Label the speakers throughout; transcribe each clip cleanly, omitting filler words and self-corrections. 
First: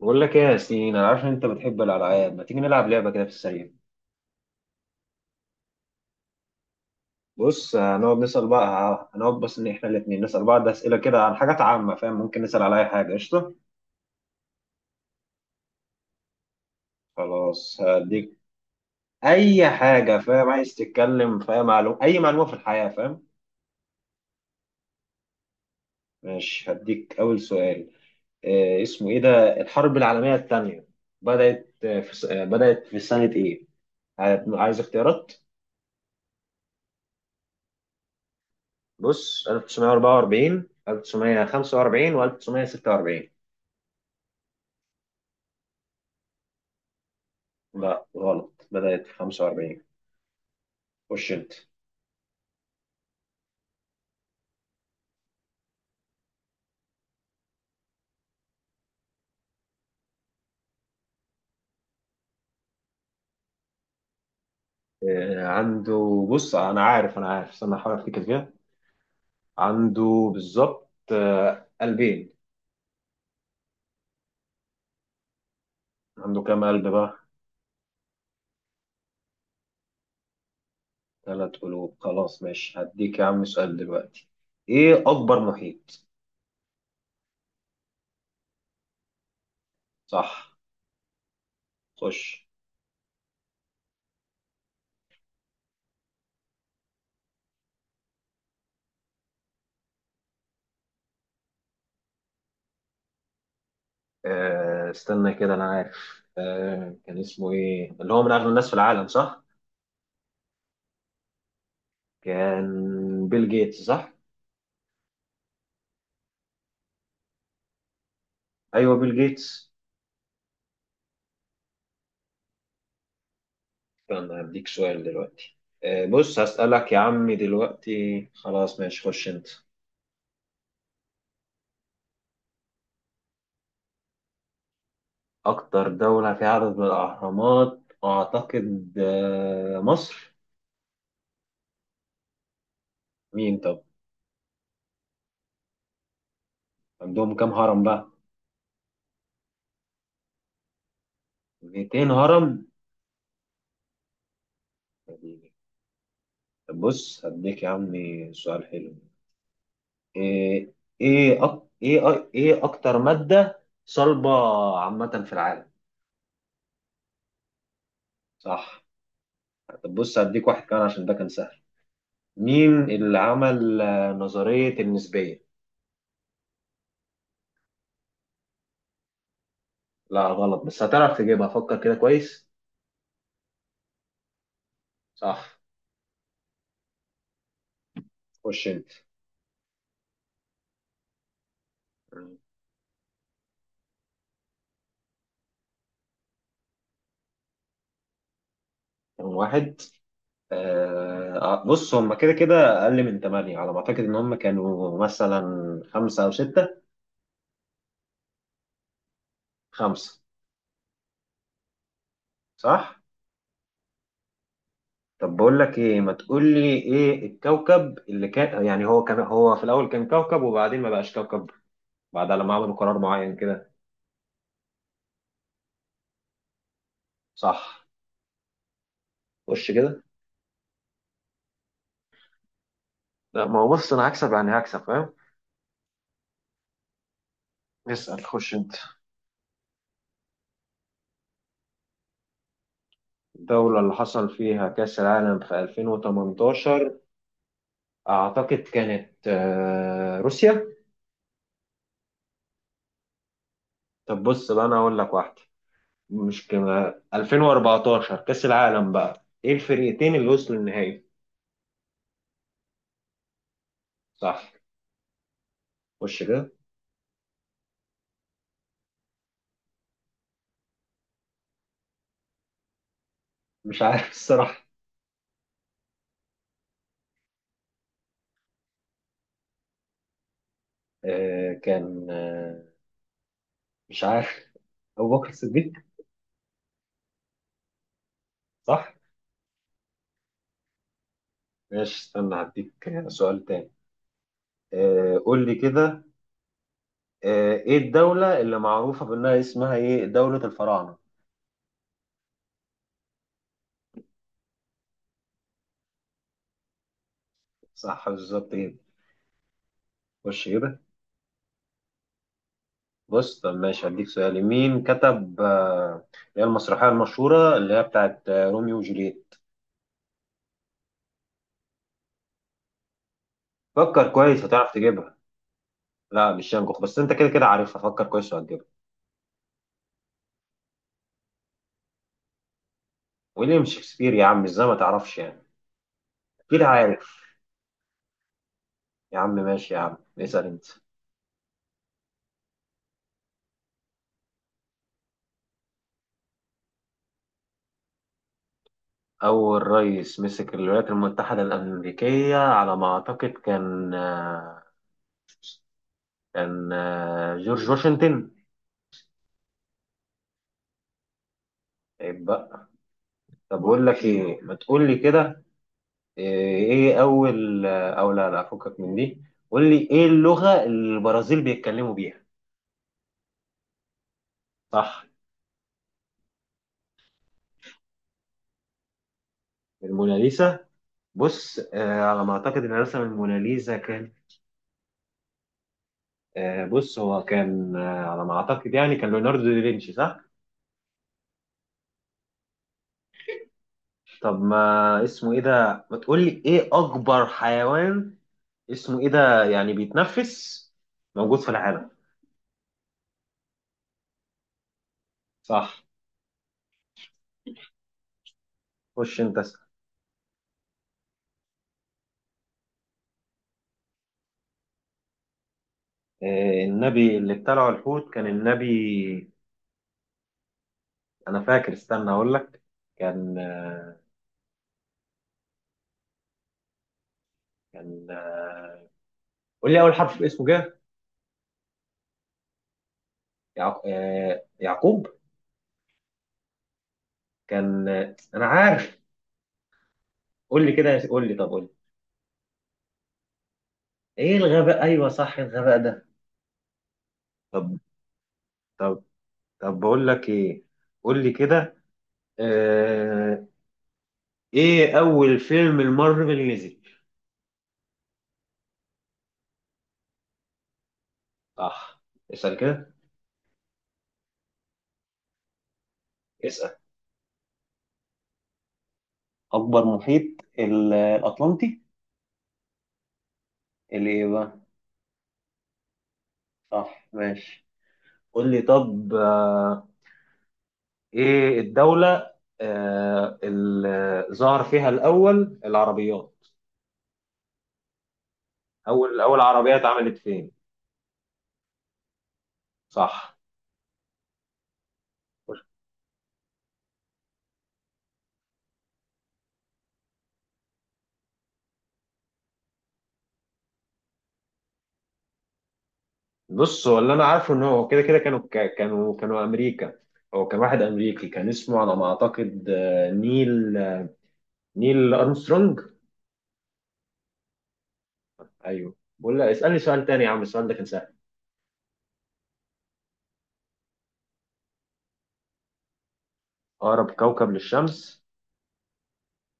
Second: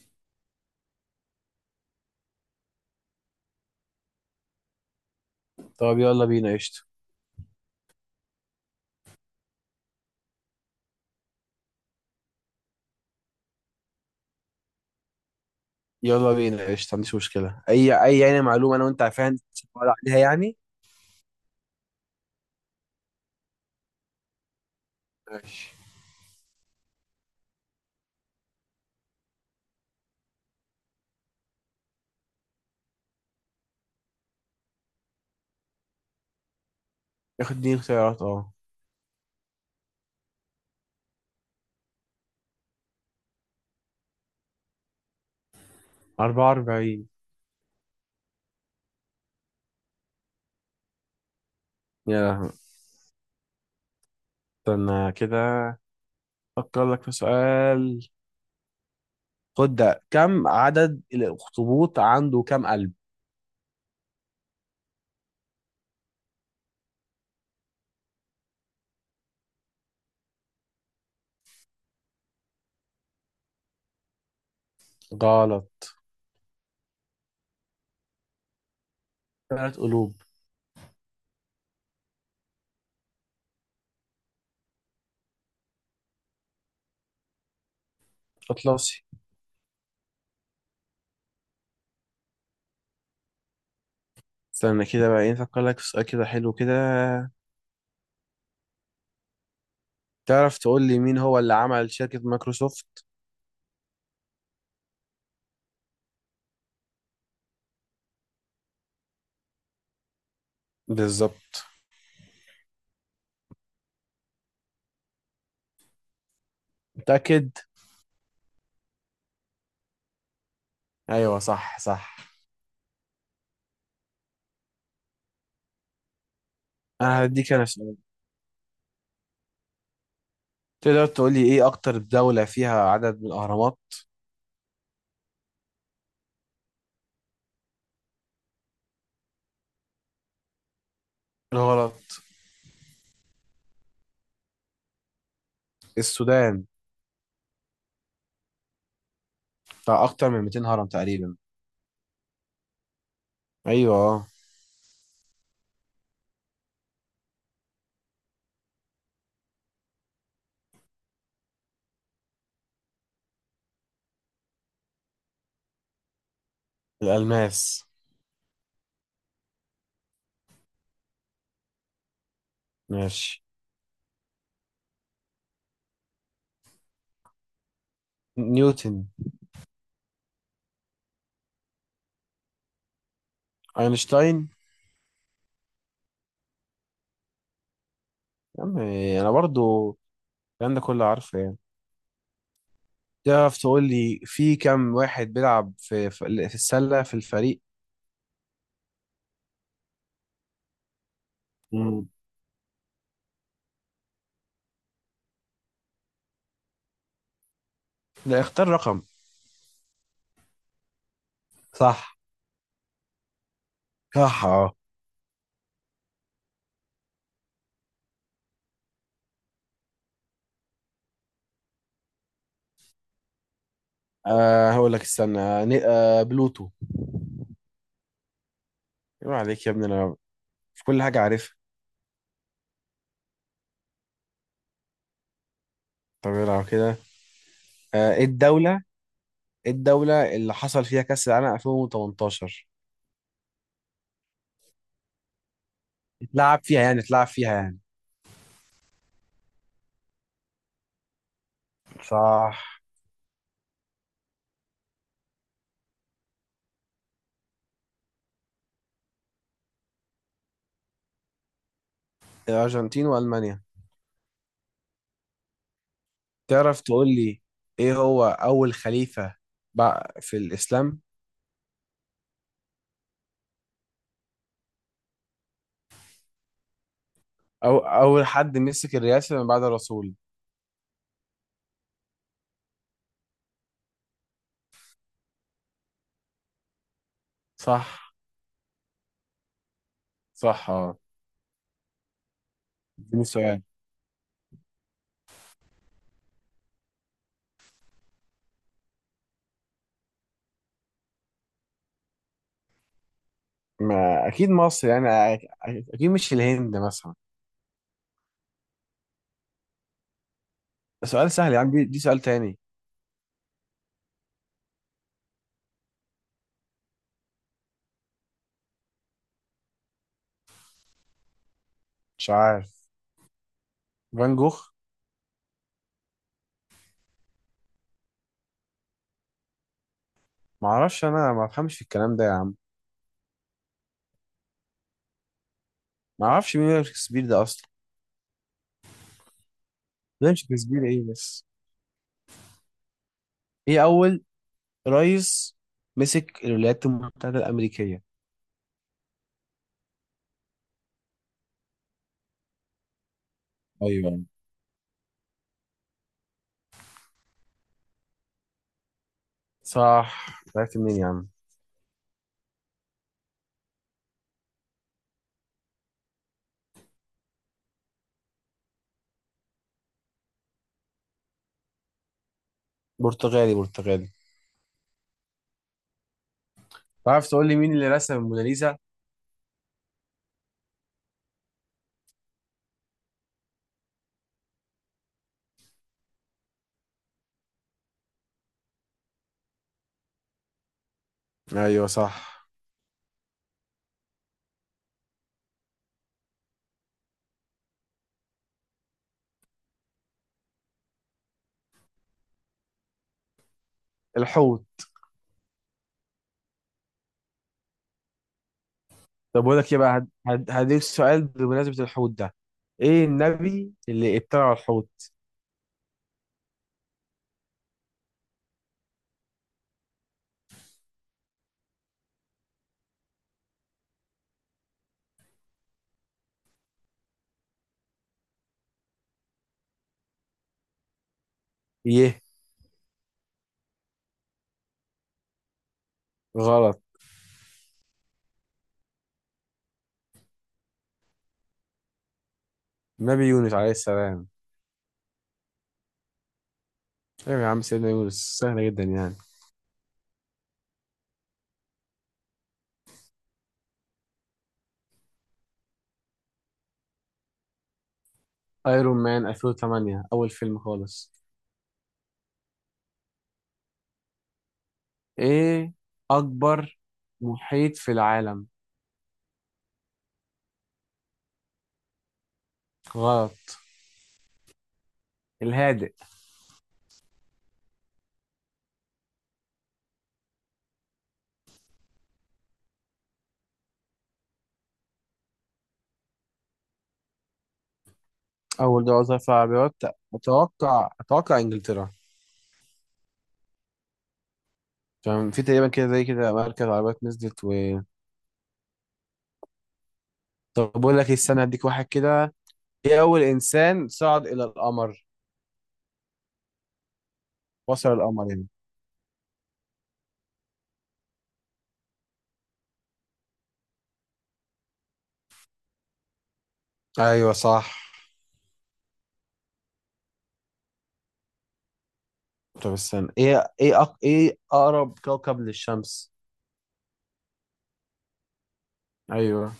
Speaker 1: بقول لك ايه يا ياسين، انا عارف ان انت بتحب الالعاب. ما تيجي نلعب لعبه كده في السريع؟
Speaker 2: طب يلا بينا قشطة.
Speaker 1: بص، هنقعد نسال بقى، هنقعد بس ان احنا الاثنين نسال بعض اسئله كده عن حاجات عامه، فاهم؟ ممكن نسال على اي حاجه، قشطه.
Speaker 2: يلا بينا قشطة، ما عنديش مشكلة
Speaker 1: خلاص
Speaker 2: أي
Speaker 1: هديك.
Speaker 2: يعني معلومة أنا وأنت عارفها.
Speaker 1: اي
Speaker 2: ولا
Speaker 1: حاجه،
Speaker 2: عليها
Speaker 1: فاهم؟
Speaker 2: يعني.
Speaker 1: عايز تتكلم في اي معلومه، اي معلومه في الحياه، فاهم؟
Speaker 2: ماشي.
Speaker 1: ماشي، هديك اول سؤال. إيه اسمه ايه ده، الحرب العالميه الثانيه بدات في بدات في سنه ايه؟ عايز اختيارات؟
Speaker 2: ياخد دي اختيارات، أه.
Speaker 1: بص: 1944، 1945، و1946.
Speaker 2: 44.
Speaker 1: لا غلط، بدأت في 45. خش انت.
Speaker 2: يا لهوي. استنى كده، أفكر لك في سؤال. خد ده، كم عدد الأخطبوط؟ عنده كم قلب؟
Speaker 1: عنده بص، انا عارف، انا عارف، استنى احاول افتكر كده. عنده بالظبط قلبين.
Speaker 2: غلط.
Speaker 1: عنده كام قلب بقى؟
Speaker 2: ثلاث قلوب.
Speaker 1: ثلاث قلوب. خلاص ماشي، هديك يا عم سؤال دلوقتي. ايه اكبر محيط؟
Speaker 2: أطلسي.
Speaker 1: صح. خش.
Speaker 2: استنى كده بقى، إيه، أفكر لك في سؤال كده حلو كده. تعرف تقول لي مين هو اللي عمل شركة مايكروسوفت؟
Speaker 1: استنى كده، انا عارف. كان اسمه ايه اللي هو من اغنى الناس في العالم؟ صح،
Speaker 2: بالظبط.
Speaker 1: كان بيل جيتس. صح،
Speaker 2: متأكد؟
Speaker 1: ايوه بيل جيتس.
Speaker 2: أيوه، صح صح.
Speaker 1: فأنا هديك سؤال دلوقتي. بص، هسألك يا
Speaker 2: أنا
Speaker 1: عمي
Speaker 2: هديك أنا سؤال.
Speaker 1: دلوقتي. خلاص ماشي، خش أنت.
Speaker 2: تقدر تقولي ايه اكتر دولة فيها عدد من الاهرامات؟
Speaker 1: أكتر دولة فيها عدد من الأهرامات أعتقد مصر.
Speaker 2: غلط.
Speaker 1: مين طب؟
Speaker 2: السودان.
Speaker 1: عندهم كام هرم بقى؟
Speaker 2: بتاع اكتر من 200 هرم تقريبا.
Speaker 1: 200 هرم.
Speaker 2: ايوه آه.
Speaker 1: طب بص، هديك يا عمي سؤال حلو. إيه؟ إيه إيه أكتر مادة صلبة عامة في العالم؟
Speaker 2: الالماس.
Speaker 1: صح. طب بص، هديك واحد كمان عشان ده كان سهل. مين اللي
Speaker 2: ماشي.
Speaker 1: عمل نظرية النسبية؟
Speaker 2: نيوتن.
Speaker 1: لا غلط، بس هتعرف تجيبها، فكر كده كويس.
Speaker 2: اينشتاين.
Speaker 1: صح.
Speaker 2: يا
Speaker 1: خش
Speaker 2: عم،
Speaker 1: انت.
Speaker 2: انا برضو الكلام ده كله عارفه يعني. تعرف تقول لي في كام واحد بيلعب في السلة في الفريق؟
Speaker 1: رقم واحد. بص،
Speaker 2: مم.
Speaker 1: هم كده كده اقل من ثمانية على ما اعتقد. ان هم كانوا مثلا خمسة او ستة.
Speaker 2: لا، اختار رقم.
Speaker 1: خمسة.
Speaker 2: صح.
Speaker 1: صح.
Speaker 2: صح، اه.
Speaker 1: طب بقول لك ايه، ما تقول لي ايه الكوكب اللي كان، يعني هو كان، هو في الاول كان كوكب وبعدين ما بقاش كوكب بعد لما عملوا قرار معين كده.
Speaker 2: هقول لك استنى، بلوتو.
Speaker 1: صح.
Speaker 2: ايه عليك
Speaker 1: خش
Speaker 2: يا ابني،
Speaker 1: كده.
Speaker 2: انا في كل حاجة عارفها.
Speaker 1: لا، ما هو بص انا هكسب، يعني هكسب، فاهم.
Speaker 2: طب يلا كده.
Speaker 1: اسال،
Speaker 2: ايه
Speaker 1: خش انت.
Speaker 2: الدولة، إيه الدولة اللي حصل فيها كأس العالم 2018؟
Speaker 1: الدولة اللي حصل فيها كأس العالم في
Speaker 2: اتلعب فيها
Speaker 1: 2018
Speaker 2: يعني اتلعب فيها يعني
Speaker 1: أعتقد كانت روسيا.
Speaker 2: صح.
Speaker 1: طب بص بقى، أنا هقول لك واحدة. مش كما 2014 كأس العالم بقى، إيه الفريقين اللي وصلوا النهائي؟
Speaker 2: الأرجنتين وألمانيا.
Speaker 1: صح. خش كده.
Speaker 2: تعرف تقول لي، إيه هو أول خليفة بقى في الإسلام؟
Speaker 1: مش عارف الصراحة.
Speaker 2: أو أول حد مسك الرئاسة من بعد الرسول؟
Speaker 1: آه، كان آه، مش عارف. أبو بكر الصديق.
Speaker 2: صح.
Speaker 1: صح.
Speaker 2: صح، اه.
Speaker 1: ماشي استنى، هديك
Speaker 2: اديني
Speaker 1: سؤال
Speaker 2: سؤال.
Speaker 1: تاني. قول لي كده. إيه الدولة اللي معروفة بأنها اسمها إيه، دولة الفراعنة؟
Speaker 2: ما أكيد مصر يعني. أكيد مش الهند مثلا.
Speaker 1: صح بالظبط كده. خش كده.
Speaker 2: سؤال سهل يا عم. دي سؤال تاني.
Speaker 1: بص، طب ماشي هديك سؤال: مين كتب اللي هي المسرحية المشهورة اللي هي بتاعت روميو وجولييت؟
Speaker 2: مش عارف.
Speaker 1: فكر
Speaker 2: فان
Speaker 1: كويس
Speaker 2: جوخ.
Speaker 1: هتعرف تجيبها. لا مش شانكوخ، بس انت كده كده عارفها، فكر كويس وهتجيبها.
Speaker 2: معرفش، أنا ما بفهمش في الكلام ده يا عم.
Speaker 1: ويليام شكسبير يا عم، ازاي ما تعرفش يعني.
Speaker 2: معرفش
Speaker 1: اكيد
Speaker 2: مين ويليام
Speaker 1: عارف.
Speaker 2: شكسبير ده أصلا.
Speaker 1: يا عم ماشي، يا عم
Speaker 2: ده
Speaker 1: اسأل انت.
Speaker 2: شكسبير إيه بس. ايه اول رئيس مسك الولايات المتحدة الامريكية؟
Speaker 1: أول رئيس مسك الولايات المتحدة الأمريكية على ما أعتقد كان
Speaker 2: ايوه.
Speaker 1: آه، كان آه، جورج واشنطن.
Speaker 2: صح، عرفت منين يا عم؟
Speaker 1: عيب بقى. طب بقول لك إيه، ما تقول لي كده. ايه اول، او لا لا، فكك من دي. قول لي ايه اللغة اللي البرازيل بيتكلموا بيها؟
Speaker 2: برتغالي، برتغالي.
Speaker 1: صح.
Speaker 2: تعرف تقول لي مين اللي رسم الموناليزا؟
Speaker 1: الموناليزا؟ بص على ما اعتقد ان رسم الموناليزا كان، بص هو كان، على ما اعتقد يعني، كان ليوناردو دافنشي. صح.
Speaker 2: ايوه صح.
Speaker 1: طب ما اسمه ايه ده، ما تقول لي ايه اكبر حيوان، اسمه ايه ده يعني، بيتنفس موجود في العالم؟
Speaker 2: الحوت.
Speaker 1: صح. خش انت
Speaker 2: طب بقول
Speaker 1: اسأل.
Speaker 2: لك ايه بقى، هديك سؤال بمناسبة الحوت ده. ايه النبي اللي ابتلع الحوت؟
Speaker 1: النبي اللي ابتلعه الحوت كان النبي، انا فاكر، استنى اقول لك. كان آه، كان آه، قول لي اول حرف في اسمه كده.
Speaker 2: ايه.
Speaker 1: يعقوب.
Speaker 2: غلط.
Speaker 1: كان آه، انا عارف. قول لي كده، قول لي، طب قول لي.
Speaker 2: نبي يونس عليه السلام.
Speaker 1: ايه الغباء، ايوه صح الغباء ده.
Speaker 2: ايوه يا عم،
Speaker 1: طب،
Speaker 2: سيدنا يونس، سهلة جدا
Speaker 1: طب،
Speaker 2: يعني.
Speaker 1: طب بقول لك ايه، قول لي كده. آه... ايه اول فيلم المارفل نزل؟
Speaker 2: ايرون مان 2008، اول فيلم خالص.
Speaker 1: صح. اسال كده.
Speaker 2: ايه
Speaker 1: اسال.
Speaker 2: اكبر محيط في العالم؟
Speaker 1: اكبر محيط؟ الاطلنطي.
Speaker 2: غلط.
Speaker 1: اللي ايه بقى؟
Speaker 2: الهادئ.
Speaker 1: صح، ماشي. قول لي طب. ايه الدولة اللي ظهر فيها الأول العربيات؟
Speaker 2: اول دوري ظهر
Speaker 1: أول
Speaker 2: عربيات؟
Speaker 1: عربية اتعملت فين؟
Speaker 2: اتوقع انجلترا.
Speaker 1: صح.
Speaker 2: عشان في تقريبا كده زي كده مركز عربيات نزلت و... طب بقول لك إيه، استنى، هديك واحد كده. ايه اول انسان صعد الى القمر،
Speaker 1: بص، هو اللي أنا عارفه إن هو
Speaker 2: وصل
Speaker 1: كده كده
Speaker 2: القمر
Speaker 1: كانوا،
Speaker 2: يعني؟
Speaker 1: كانوا أمريكا. هو كان واحد أمريكي، كان اسمه على ما أعتقد نيل، نيل أرمسترونج.
Speaker 2: ايوه صح.
Speaker 1: أيوه، بقول لك اسألني سؤال تاني يا عم، السؤال ده كان سهل.
Speaker 2: طب استنى، ايه اقرب كوكب للشمس؟
Speaker 1: أقرب كوكب للشمس؟
Speaker 2: ايوه.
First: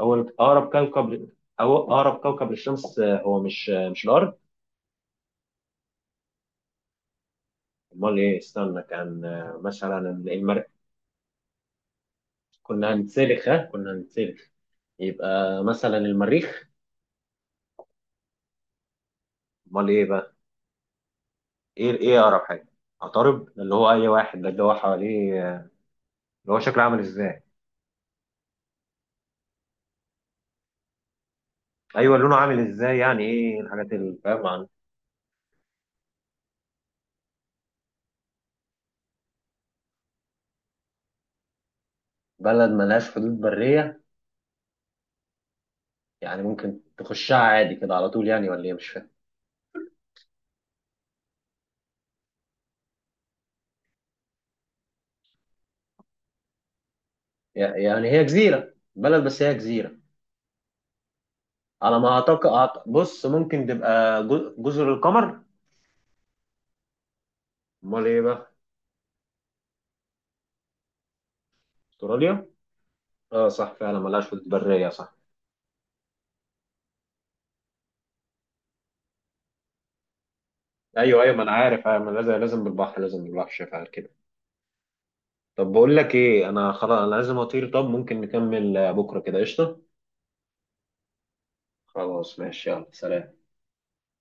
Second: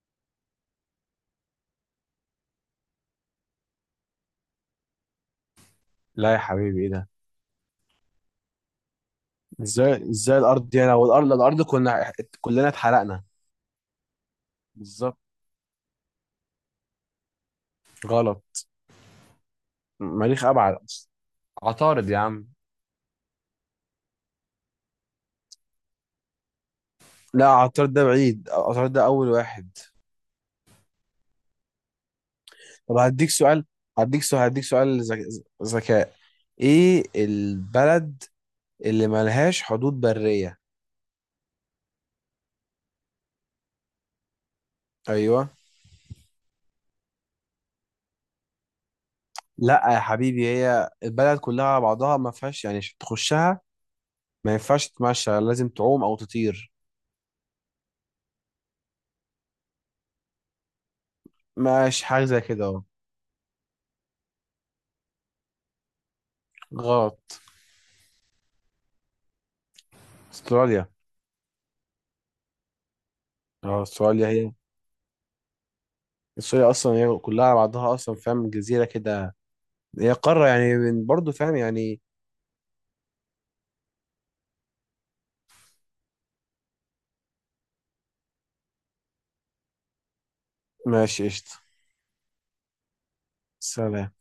Speaker 1: أول أقرب كوكب ل- أو أقرب كوكب للشمس آه، هو مش آه، مش الأرض.
Speaker 2: لا يا حبيبي، ايه ده.
Speaker 1: أمال إيه؟ استنى، كان مثلا
Speaker 2: ازاي
Speaker 1: المريخ.
Speaker 2: الارض دي، انا والارض كنا كلنا
Speaker 1: كنا
Speaker 2: اتحرقنا.
Speaker 1: هنتسلخ، ها، كنا هنتسلخ.
Speaker 2: بالظبط.
Speaker 1: يبقى مثلا المريخ.
Speaker 2: غلط.
Speaker 1: امال ايه بقى؟
Speaker 2: مريخ ابعد أصلاً.
Speaker 1: ايه،
Speaker 2: عطارد يا
Speaker 1: ايه اقرب
Speaker 2: عم.
Speaker 1: حاجه. عطارد اللي هو اي واحد ده، اللي هو حواليه، اللي هو شكله عامل ازاي؟
Speaker 2: لا، عطارد ده بعيد، عطارد ده اول واحد.
Speaker 1: ايوه، لونه عامل
Speaker 2: طب
Speaker 1: ازاي يعني،
Speaker 2: هديك
Speaker 1: ايه
Speaker 2: سؤال،
Speaker 1: الحاجات اللي
Speaker 2: هديك سؤال
Speaker 1: فاهم
Speaker 2: هديك
Speaker 1: عن.
Speaker 2: سؤال ذك- ذكاء. ايه البلد اللي ملهاش حدود برية؟
Speaker 1: بلد ملهاش حدود بريه؟
Speaker 2: ايوه.
Speaker 1: يعني ممكن تخشها عادي كده على طول يعني، ولا ايه، مش فاهم.
Speaker 2: لا يا حبيبي، هي البلد كلها على بعضها ما فيهاش يعني عشان تخشها. ما ينفعش تتمشى، لازم تعوم او تطير.
Speaker 1: يعني هي جزيره، بلد بس هي جزيره. على
Speaker 2: ماشي،
Speaker 1: ما
Speaker 2: حاجة زي
Speaker 1: اعتقد
Speaker 2: كده اهو.
Speaker 1: بص، ممكن تبقى جزر القمر.
Speaker 2: غلط.
Speaker 1: امال ايه بقى؟
Speaker 2: استراليا.
Speaker 1: استراليا. اه صح،
Speaker 2: اه،
Speaker 1: فعلا ملهاش
Speaker 2: استراليا.
Speaker 1: حدود
Speaker 2: هي
Speaker 1: بريه، صح.
Speaker 2: استراليا اصلا هي كلها على بعضها اصلا، فاهم، جزيرة كده. هي قارة يعني.
Speaker 1: ايوه
Speaker 2: برضه
Speaker 1: ايوه ما انا
Speaker 2: فاهم
Speaker 1: عارف، أيوة،
Speaker 2: يعني.
Speaker 1: ما لازم، لازم بالبحر، شايف على كده. طب بقول لك ايه، انا خلاص انا لازم اطير، طب ممكن نكمل بكره كده، قشطه؟
Speaker 2: ماشي قشطة.
Speaker 1: خلاص ماشي، يلا سلام.
Speaker 2: سلام.